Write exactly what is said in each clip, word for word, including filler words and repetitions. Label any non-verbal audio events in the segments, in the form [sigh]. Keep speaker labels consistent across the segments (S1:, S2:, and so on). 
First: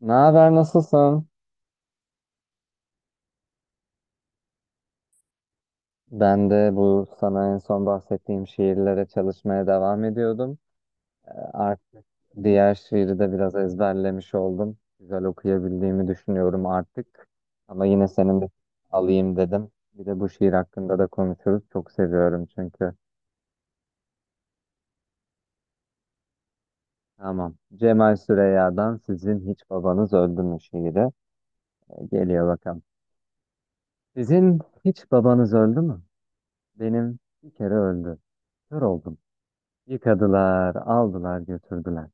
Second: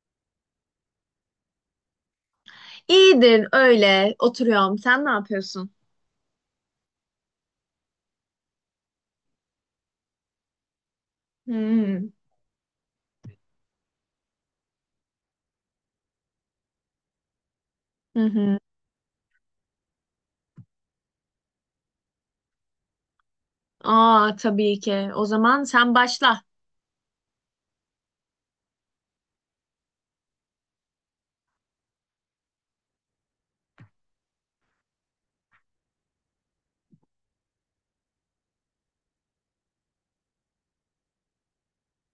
S1: Ne haber, nasılsın?
S2: İyidir, öyle oturuyorum. Sen ne yapıyorsun?
S1: Ben de bu sana en son bahsettiğim şiirlere çalışmaya devam ediyordum. Ee, Artık
S2: Hmm.
S1: diğer şiiri de biraz ezberlemiş oldum. Güzel okuyabildiğimi düşünüyorum artık. Ama yine
S2: Hı
S1: senin de
S2: hı.
S1: alayım dedim. Bir de bu şiir hakkında da konuşuruz. Çok seviyorum çünkü.
S2: Aa, tabii ki. O zaman sen başla.
S1: Tamam. Cemal Süreyya'dan Sizin Hiç Babanız Öldü mü şiiri. Ee, Geliyor bakalım. Sizin hiç babanız öldü mü? Benim bir kere öldü. Kör oldum. Yıkadılar, aldılar, götürdüler.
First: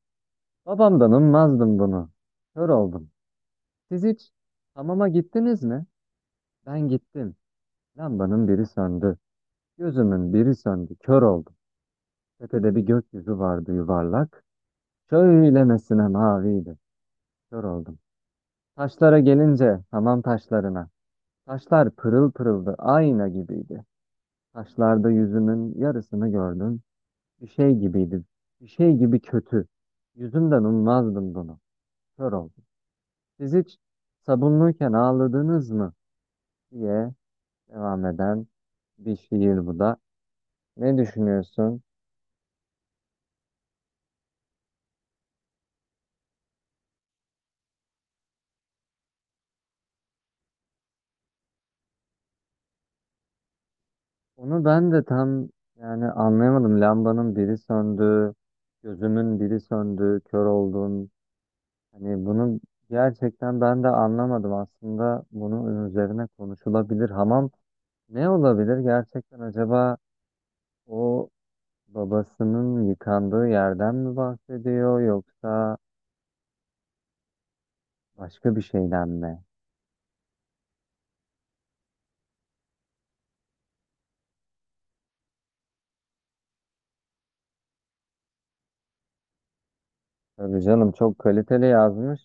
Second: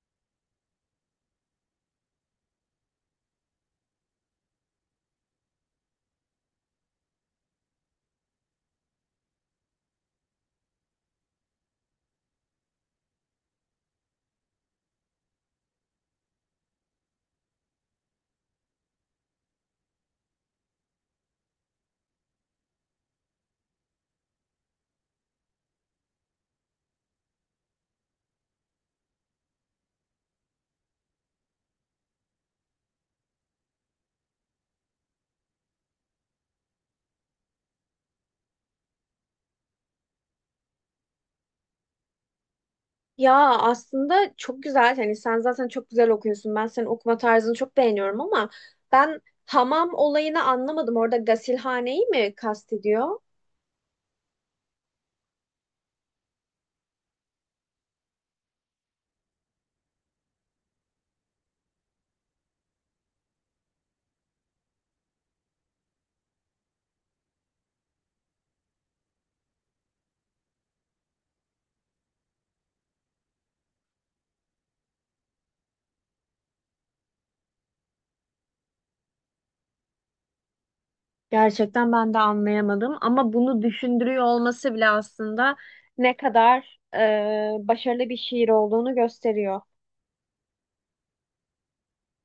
S1: Babamdan ummazdım bunu. Kör oldum. Siz hiç hamama gittiniz mi? Ben gittim. Lambanın biri söndü. Gözümün biri söndü. Kör oldum. Tepede bir gökyüzü vardı yuvarlak. Şöylemesine maviydi. Kör oldum. Taşlara gelince hamam taşlarına. Taşlar pırıl pırıldı. Ayna gibiydi. Taşlarda yüzümün yarısını gördüm. Bir şey gibiydi. Bir şey gibi kötü. Yüzümden ummazdım bunu. Kör oldum. Siz hiç sabunluyken ağladınız mı diye devam eden bir şiir bu da. Ne düşünüyorsun?
S2: Ya aslında çok güzel. Hani sen zaten çok güzel okuyorsun. Ben senin okuma tarzını çok beğeniyorum ama ben hamam olayını anlamadım. Orada gasilhaneyi mi kastediyor?
S1: Onu ben de tam yani anlayamadım. Lambanın biri söndü, gözümün biri söndü, kör oldum. Hani bunu gerçekten ben de anlamadım. Aslında bunun üzerine konuşulabilir. Hamam ne olabilir? Gerçekten acaba o babasının yıkandığı yerden mi bahsediyor yoksa başka bir şeyden mi?
S2: Gerçekten ben de anlayamadım ama bunu düşündürüyor olması bile aslında ne kadar e, başarılı bir şiir olduğunu gösteriyor.
S1: Tabii canım çok kaliteli yazmış.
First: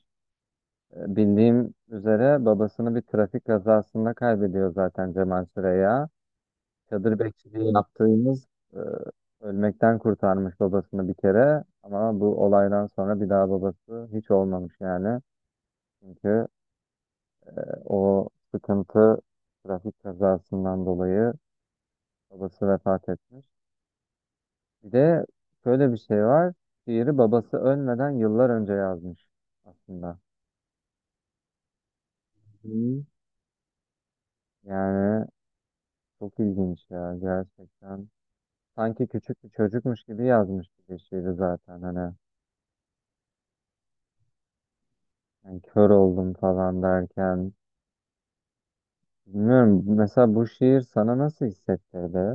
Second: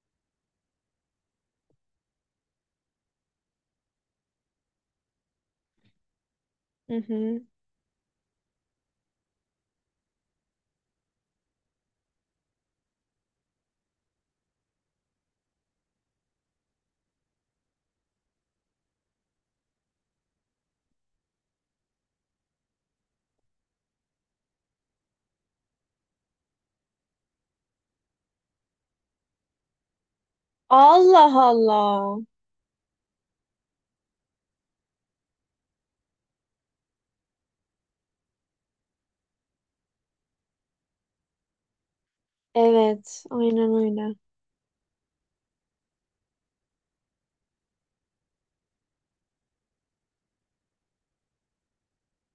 S1: E, Bildiğim üzere babasını bir trafik kazasında kaybediyor zaten Cemal Süreya.
S2: Hı
S1: Çadır
S2: hı.
S1: bekçiliği yaptığımız e, ölmekten kurtarmış babasını bir kere ama bu olaydan sonra bir daha babası hiç olmamış yani. Çünkü e, o sıkıntı trafik kazasından dolayı babası vefat etmiş. Bir de şöyle bir şey var. Şiiri babası ölmeden yıllar önce yazmış aslında.
S2: Allah Allah.
S1: Hı. Yani çok ilginç ya gerçekten. Sanki küçük bir çocukmuş gibi yazmış bir şiiri zaten hani.
S2: Evet, aynen öyle.
S1: Yani kör oldum falan derken. Bilmiyorum, mesela bu şiir sana nasıl hissettirdi?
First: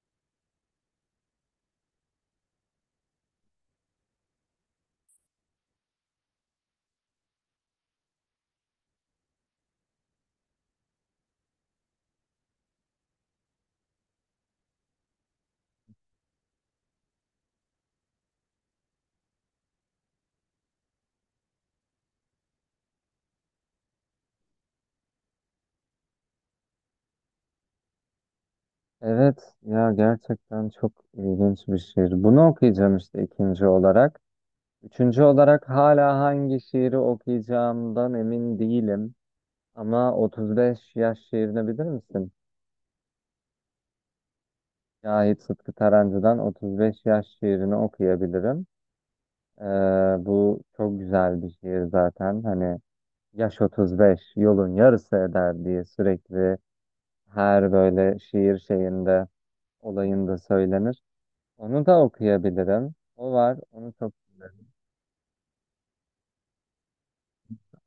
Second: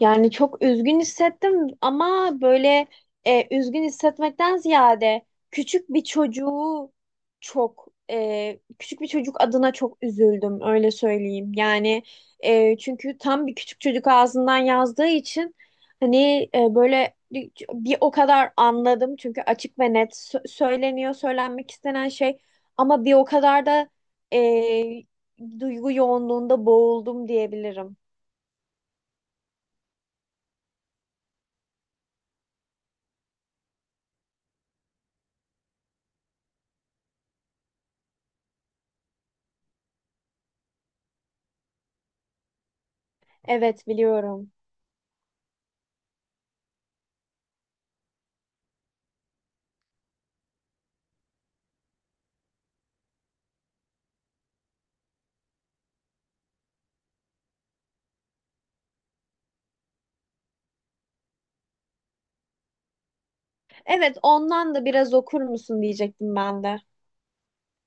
S2: Yani çok üzgün hissettim ama böyle e, üzgün hissetmekten ziyade küçük bir çocuğu çok e, küçük bir çocuk adına çok üzüldüm, öyle söyleyeyim. Yani e, çünkü tam bir küçük çocuk ağzından yazdığı için hani e, böyle bir bir o kadar anladım çünkü açık ve net sö- söyleniyor söylenmek istenen şey, ama bir o kadar da e, duygu yoğunluğunda boğuldum diyebilirim.
S1: Evet ya, gerçekten çok ilginç bir şiir. Bunu okuyacağım işte ikinci olarak. Üçüncü olarak hala hangi şiiri okuyacağımdan emin değilim. Ama otuz beş yaş şiirini bilir misin?
S2: Evet, biliyorum.
S1: Şahit Sıtkı Tarancı'dan otuz beş yaş şiirini okuyabilirim. Ee, bu çok güzel bir şiir zaten. Hani yaş otuz beş yolun yarısı eder diye sürekli her böyle şiir şeyinde olayında söylenir. Onu da okuyabilirim. O var. Onu çok
S2: Evet,
S1: severim.
S2: ondan da biraz okur musun diyecektim ben de.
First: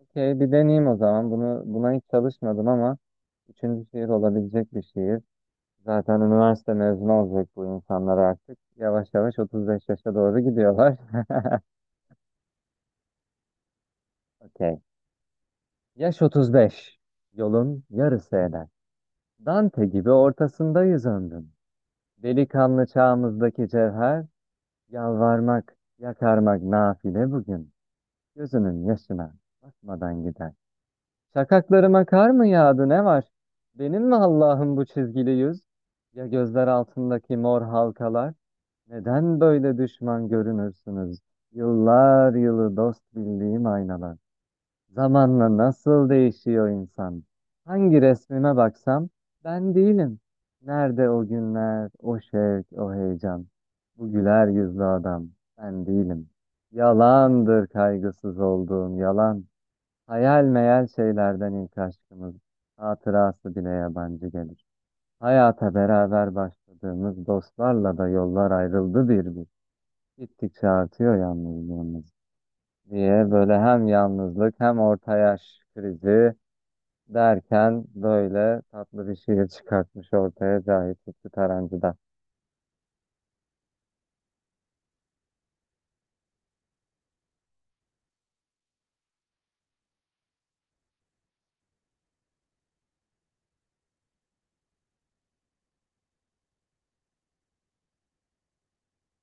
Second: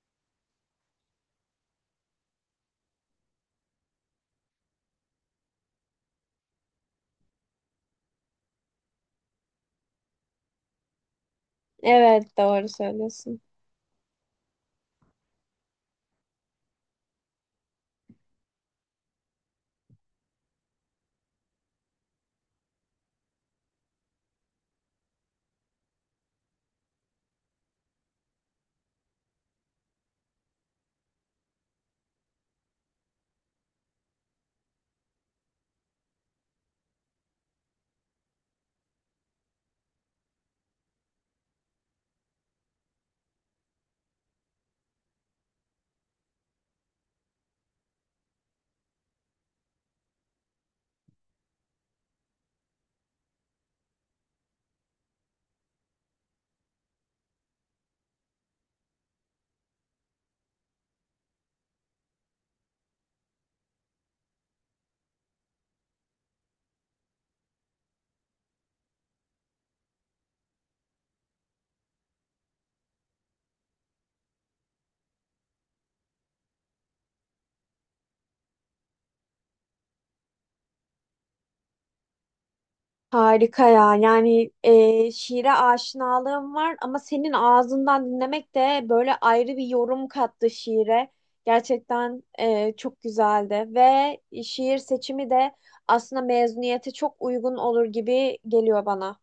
S1: Okey, bir deneyeyim o zaman. Bunu, buna hiç çalışmadım ama üçüncü şiir olabilecek bir şiir. Zaten üniversite mezunu olacak bu insanlar artık. Yavaş yavaş otuz beş yaşa doğru gidiyorlar.
S2: Evet, doğru söylüyorsun.
S1: [laughs] Okey. Yaş otuz beş yolun yarısı eder. Dante gibi ortasında yüzündüm. Delikanlı çağımızdaki cevher, yalvarmak, yakarmak nafile bugün. Gözünün yaşına bakmadan gider. Şakaklarıma kar mı yağdı ne var? Benim mi Allah'ım bu çizgili yüz? Ya gözler altındaki mor halkalar? Neden böyle düşman görünürsünüz? Yıllar yılı dost bildiğim aynalar. Zamanla nasıl değişiyor insan? Hangi resmime baksam ben değilim. Nerede o günler, o şevk, o heyecan? Bu güler yüzlü adam ben değilim. Yalandır kaygısız olduğum yalan. Hayal meyal şeylerden ilk aşkımız. Hatırası bile yabancı gelir. Hayata beraber başladığımız dostlarla da yollar ayrıldı bir bir. Gittikçe artıyor yalnızlığımız diye böyle hem yalnızlık hem orta yaş krizi derken böyle tatlı bir şiir çıkartmış ortaya Cahit Lütfü Tarancı'da.
S2: Harika ya, yani e, şiire aşinalığım var ama senin ağzından dinlemek de böyle ayrı bir yorum kattı şiire. Gerçekten e, çok güzeldi ve şiir seçimi de aslında mezuniyete çok uygun olur gibi geliyor bana.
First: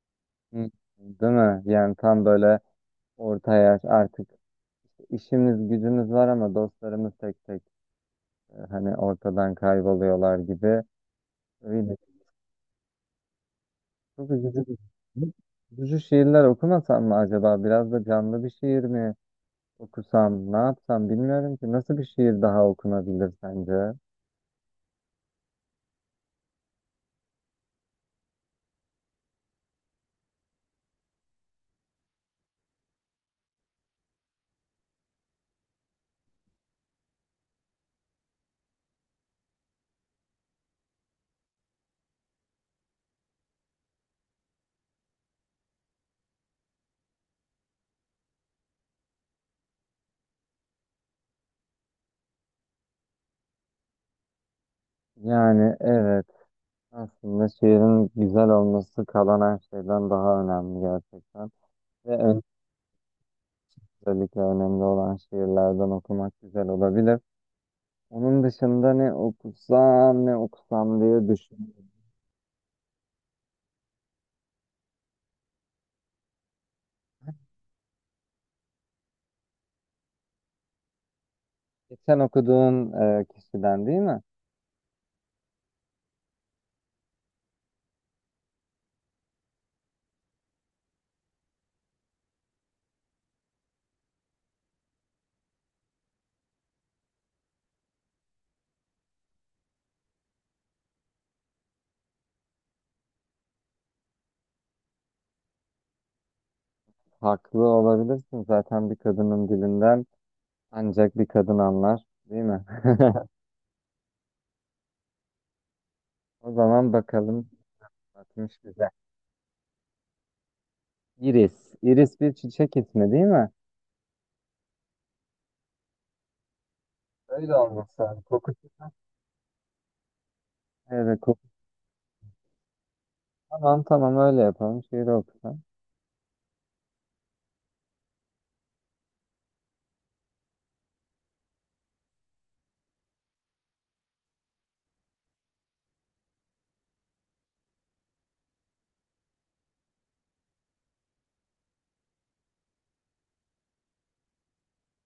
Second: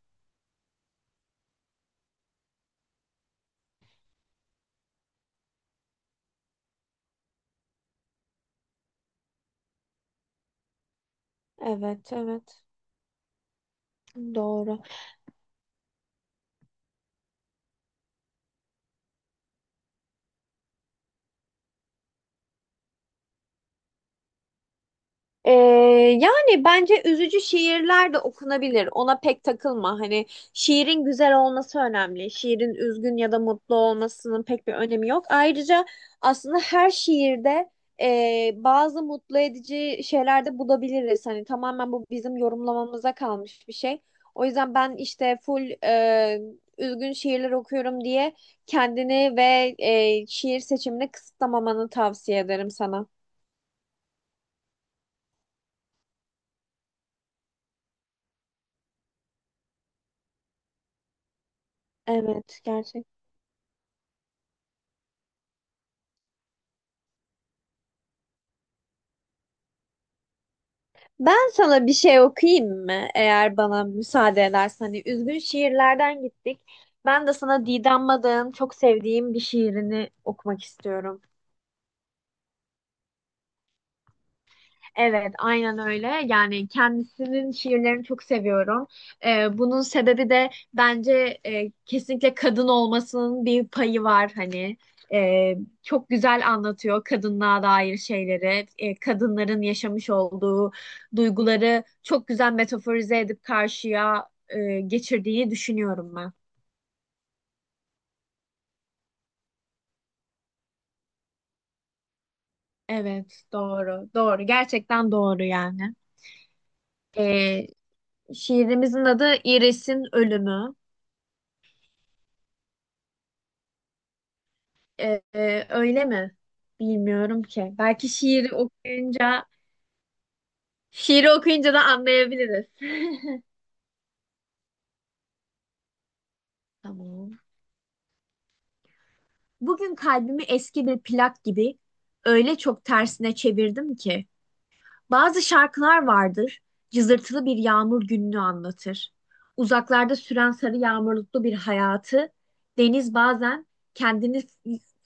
S1: Hı. Değil mi? Yani tam böyle orta yaş artık, işimiz gücümüz var ama dostlarımız tek tek e, hani ortadan kayboluyorlar gibi. Öyle.
S2: Evet, evet,
S1: Çok üzücü. Bir-
S2: doğru.
S1: Hı? Üzücü şiirler okumasam mı acaba? Biraz da canlı bir şiir mi okusam? Ne yapsam bilmiyorum ki. Nasıl bir şiir daha okunabilir sence?
S2: Ee, Yani bence üzücü şiirler de okunabilir. Ona pek takılma. Hani şiirin güzel olması önemli. Şiirin üzgün ya da mutlu olmasının pek bir önemi yok. Ayrıca aslında her şiirde e, bazı mutlu edici şeyler de bulabiliriz. Hani tamamen bu bizim yorumlamamıza kalmış bir şey. O yüzden ben işte full e, üzgün şiirler okuyorum diye kendini ve e, şiir seçimini kısıtlamamanı tavsiye ederim sana.
S1: Yani evet. Aslında şiirin güzel olması kalan her şeyden daha önemli gerçekten. Ve ön-
S2: Evet, gerçekten.
S1: özellikle önemli olan şiirlerden okumak güzel olabilir. Onun dışında ne okusam ne okusam diye
S2: Ben sana
S1: düşünüyorum.
S2: bir şey okuyayım mı? Eğer bana müsaade edersen. Hani üzgün şiirlerden gittik. Ben de sana Didem Madak'ın çok sevdiğim bir şiirini okumak istiyorum.
S1: Geçen okuduğun e, kişiden değil mi?
S2: Evet, aynen öyle. Yani kendisinin şiirlerini çok seviyorum. Ee, bunun sebebi de bence e, kesinlikle kadın olmasının bir payı var hani. Ee, Çok güzel anlatıyor kadınlığa dair şeyleri. Ee, kadınların yaşamış olduğu duyguları çok güzel metaforize edip karşıya e, geçirdiği düşünüyorum ben.
S1: Haklı olabilirsin, zaten bir kadının dilinden ancak bir kadın anlar değil mi? [laughs]
S2: Evet, doğru, doğru. Gerçekten doğru yani.
S1: O zaman bakalım.
S2: Ee,
S1: Bakmış bize.
S2: Şiirimizin adı İris'in Ölümü.
S1: Iris. Iris bir çiçek ismi değil mi?
S2: Ee, öyle mi? Bilmiyorum
S1: Öyle
S2: ki.
S1: olması
S2: Belki
S1: lazım.
S2: şiiri
S1: Kokusu
S2: okuyunca,
S1: Evet.
S2: şiiri okuyunca da anlayabiliriz. [laughs]
S1: Tamam tamam, öyle yapalım. Şiiri okusan.
S2: Tamam. Bugün kalbimi eski bir plak gibi öyle çok tersine çevirdim ki bazı şarkılar vardır, cızırtılı bir yağmur gününü anlatır. Uzaklarda süren sarı yağmurluklu bir hayatı deniz bazen kendini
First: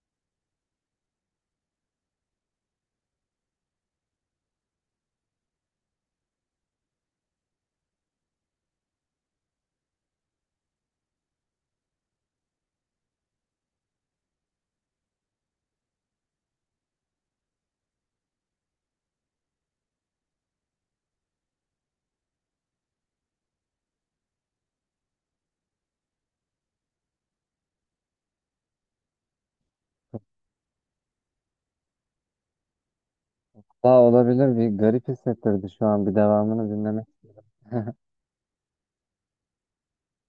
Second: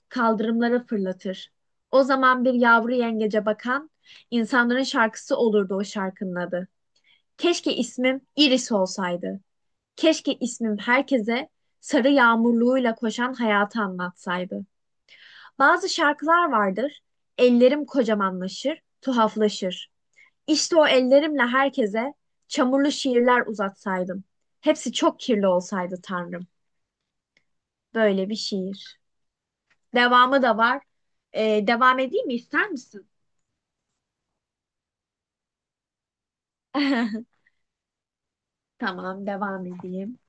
S2: kaldırımlara fırlatır. O zaman bir yavru yengece bakan insanların şarkısı olurdu o şarkının adı. Keşke ismim Iris olsaydı. Keşke ismim herkese sarı yağmurluğuyla koşan hayatı anlatsaydı. Bazı şarkılar vardır. Ellerim kocamanlaşır, tuhaflaşır. İşte o ellerimle herkese çamurlu şiirler uzatsaydım. Hepsi çok kirli olsaydı Tanrım. Böyle bir şiir. Devamı da var. Ee, devam edeyim mi? İster misin?
S1: Daha olabilir, bir garip hissettirdi şu an bir devamını dinlemek.
S2: [laughs] Tamam, devam edeyim.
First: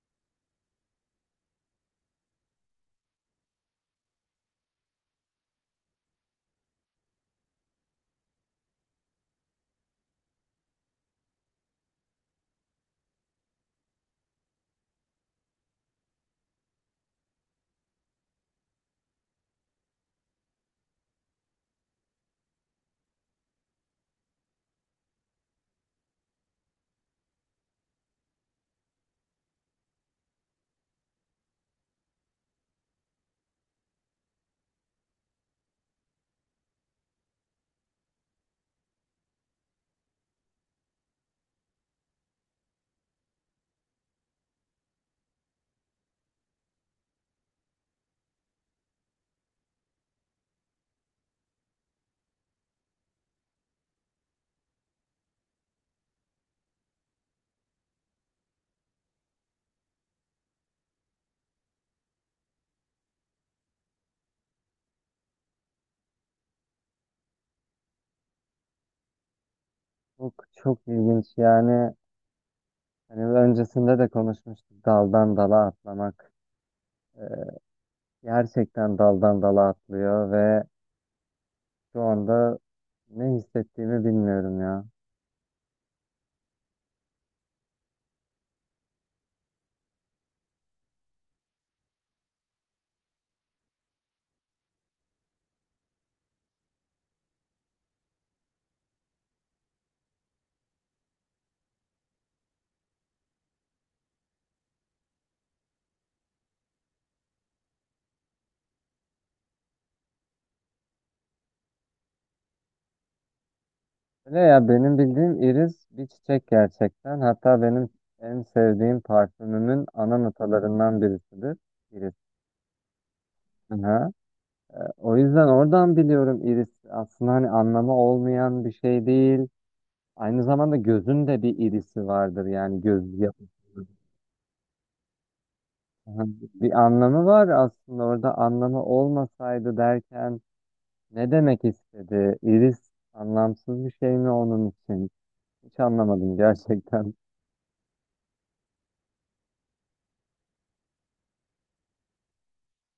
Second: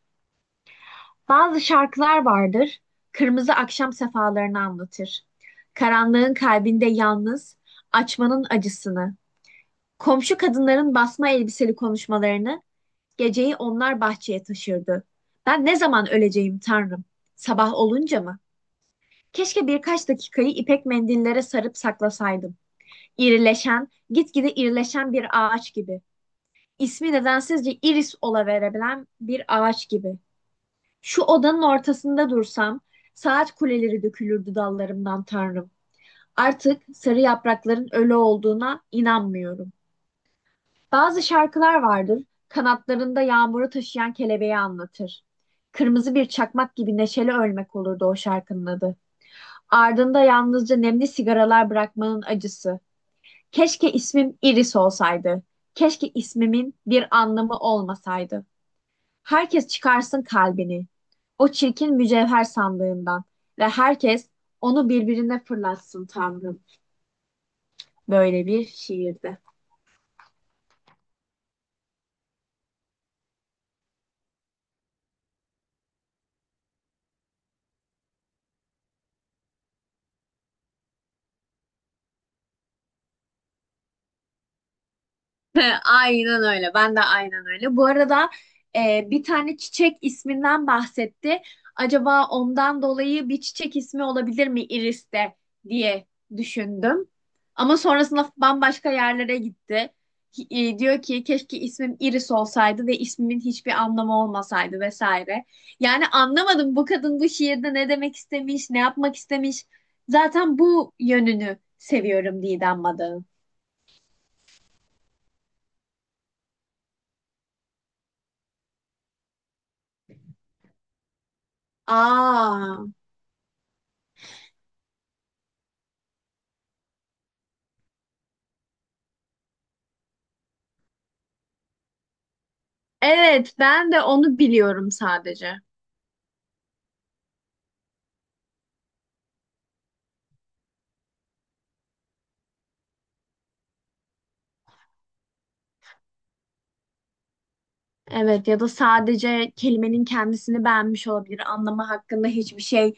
S2: Bazı şarkılar vardır. Kırmızı akşam sefalarını anlatır. Karanlığın kalbinde yalnız, açmanın acısını, komşu kadınların basma elbiseli konuşmalarını, geceyi onlar bahçeye taşırdı. Ben ne zaman öleceğim Tanrım? Sabah olunca mı? Keşke birkaç dakikayı ipek mendillere sarıp saklasaydım. İrileşen, gitgide irileşen bir ağaç gibi. İsmi nedensizce iris olaverebilen bir ağaç gibi. Şu odanın ortasında dursam, saat kuleleri dökülürdü dallarımdan Tanrım. Artık sarı yaprakların ölü olduğuna inanmıyorum. Bazı şarkılar vardır, kanatlarında yağmuru taşıyan kelebeği anlatır. Kırmızı bir çakmak gibi neşeli ölmek olurdu o şarkının adı. Ardında yalnızca nemli sigaralar bırakmanın acısı. Keşke ismim Iris olsaydı. Keşke ismimin bir anlamı olmasaydı. Herkes çıkarsın kalbini, o çirkin mücevher sandığından ve herkes onu birbirine fırlatsın Tanrım. Böyle bir şiirde.
S1: Çok çok ilginç yani. Hani öncesinde de konuşmuştuk daldan dala atlamak. Ee, gerçekten daldan dala atlıyor ve şu anda ne hissettiğimi bilmiyorum ya.
S2: [laughs] Aynen öyle. Ben de aynen öyle. Bu arada e, bir tane çiçek isminden bahsetti. Acaba ondan dolayı bir çiçek ismi olabilir mi Iris'te diye düşündüm. Ama sonrasında bambaşka yerlere gitti. Hi- e, diyor ki keşke ismim Iris olsaydı ve ismimin hiçbir anlamı olmasaydı vesaire. Yani anlamadım bu kadın bu şiirde ne demek istemiş, ne yapmak istemiş. Zaten bu yönünü seviyorum Didem Madak'ın.
S1: Öyle ya, benim bildiğim iris bir çiçek gerçekten. Hatta benim en sevdiğim parfümümün ana notalarından birisidir. İris.
S2: Aa.
S1: Aha. O yüzden oradan biliyorum, iris aslında hani anlamı olmayan bir şey değil. Aynı zamanda gözün de bir irisi vardır yani, göz
S2: Evet,
S1: yapısı.
S2: ben de onu biliyorum sadece.
S1: Aha, bir anlamı var aslında. Orada anlamı olmasaydı derken ne demek istedi? İris anlamsız bir şey mi onun için? Hiç anlamadım gerçekten.
S2: Evet, ya da sadece kelimenin kendisini beğenmiş olabilir. Anlamı hakkında hiçbir şey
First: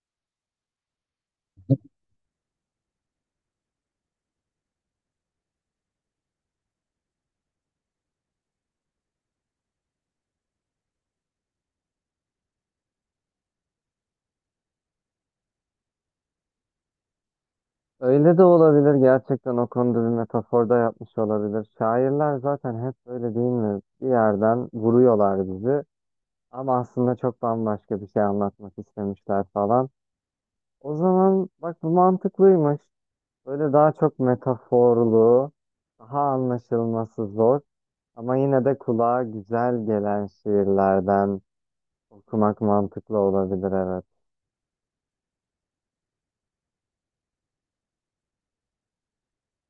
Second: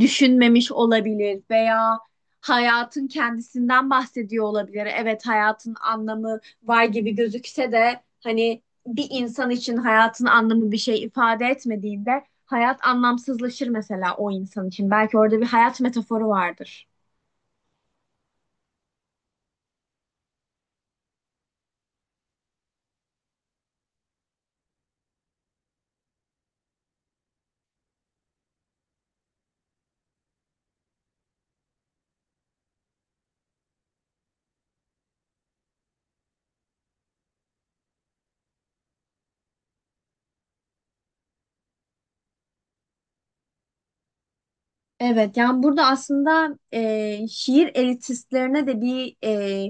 S2: düşünmemiş olabilir veya hayatın kendisinden bahsediyor olabilir. Evet, hayatın anlamı var gibi gözükse de hani bir insan için hayatın anlamı bir şey ifade etmediğinde hayat anlamsızlaşır mesela o insan için. Belki orada bir hayat metaforu vardır.
S1: Öyle de olabilir, gerçekten o konuda bir metaforda yapmış olabilir. Şairler zaten hep böyle değil mi? Bir yerden vuruyorlar bizi. Ama aslında çok bambaşka bir şey anlatmak istemişler falan. O zaman bak, bu mantıklıymış. Böyle daha çok metaforlu, daha anlaşılması zor ama yine de kulağa güzel gelen şiirlerden okumak mantıklı olabilir, evet.
S2: Evet, yani burada aslında e, şiir elitistlerine de bir e,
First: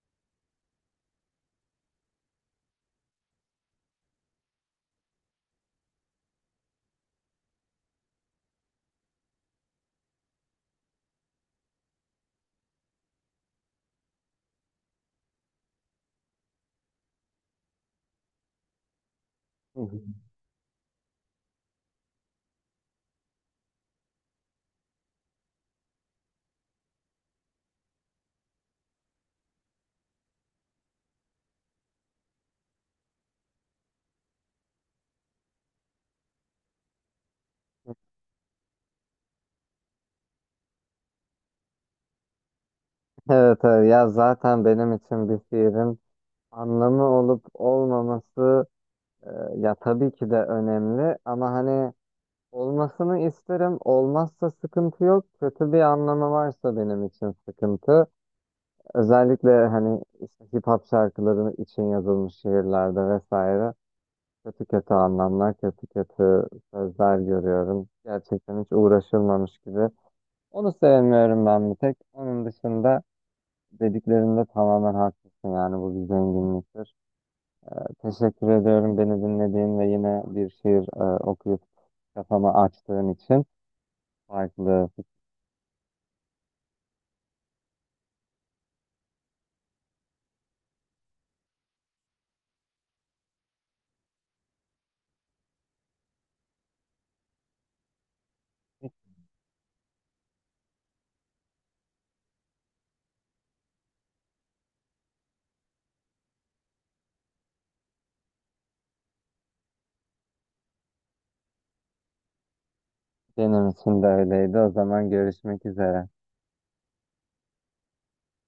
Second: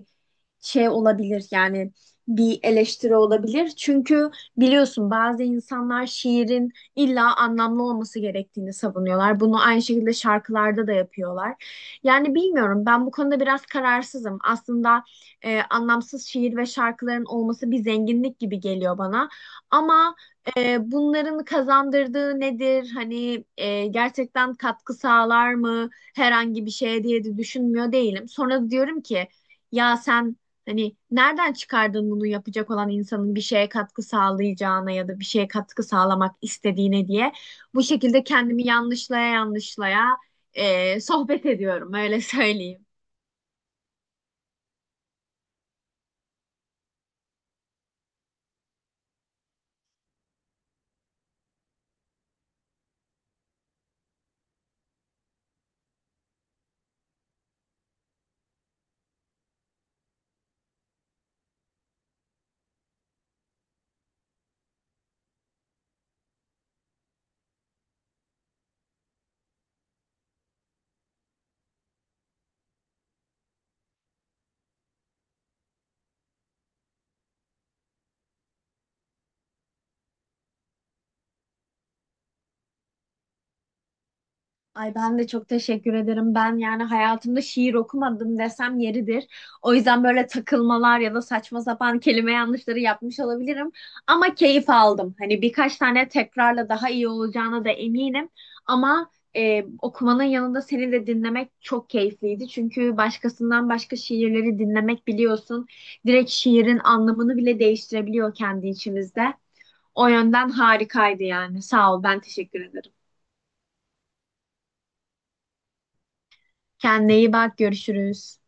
S2: şey olabilir, yani bir eleştiri olabilir. Çünkü biliyorsun bazı insanlar şiirin illa anlamlı olması gerektiğini savunuyorlar. Bunu aynı şekilde şarkılarda da yapıyorlar. Yani bilmiyorum, ben bu konuda biraz kararsızım. Aslında e, anlamsız şiir ve şarkıların olması bir zenginlik gibi geliyor bana.
S1: Hı hı.
S2: Ama e, bunların kazandırdığı nedir? Hani e, gerçekten katkı sağlar mı herhangi bir şeye diye de düşünmüyor değilim. Sonra da diyorum ki ya sen hani nereden çıkardın bunu yapacak olan insanın bir şeye katkı sağlayacağına ya da bir şeye katkı sağlamak istediğine diye, bu şekilde kendimi yanlışlaya yanlışlaya e, sohbet ediyorum, öyle söyleyeyim.
S1: Evet, evet ya, zaten benim için bir şiirin anlamı olup olmaması e, ya tabii ki de önemli ama hani olmasını isterim. Olmazsa sıkıntı yok. Kötü bir anlamı varsa benim için sıkıntı. Özellikle hani işte hip hop şarkıları için yazılmış şiirlerde vesaire kötü kötü anlamlar, kötü kötü sözler görüyorum. Gerçekten hiç uğraşılmamış gibi. Onu sevmiyorum ben bir tek. Onun dışında dediklerinde tamamen haklısın, yani bu bir zenginliktir. Teşekkür ediyorum beni dinlediğin ve yine bir şiir e, okuyup kafamı açtığın için. Farklı
S2: Ay, ben de çok teşekkür ederim. Ben yani hayatımda şiir okumadım desem yeridir. O yüzden böyle takılmalar ya da saçma sapan kelime yanlışları yapmış olabilirim. Ama keyif aldım. Hani birkaç tane tekrarla daha iyi olacağına da eminim. Ama e, okumanın yanında seni de dinlemek çok keyifliydi. Çünkü başkasından başka şiirleri dinlemek, biliyorsun, direkt şiirin anlamını bile değiştirebiliyor kendi içimizde. O yönden harikaydı yani. Sağ ol, ben teşekkür ederim.
S1: benim için de öyleydi. O zaman görüşmek üzere.
S2: Kendine iyi bak, görüşürüz.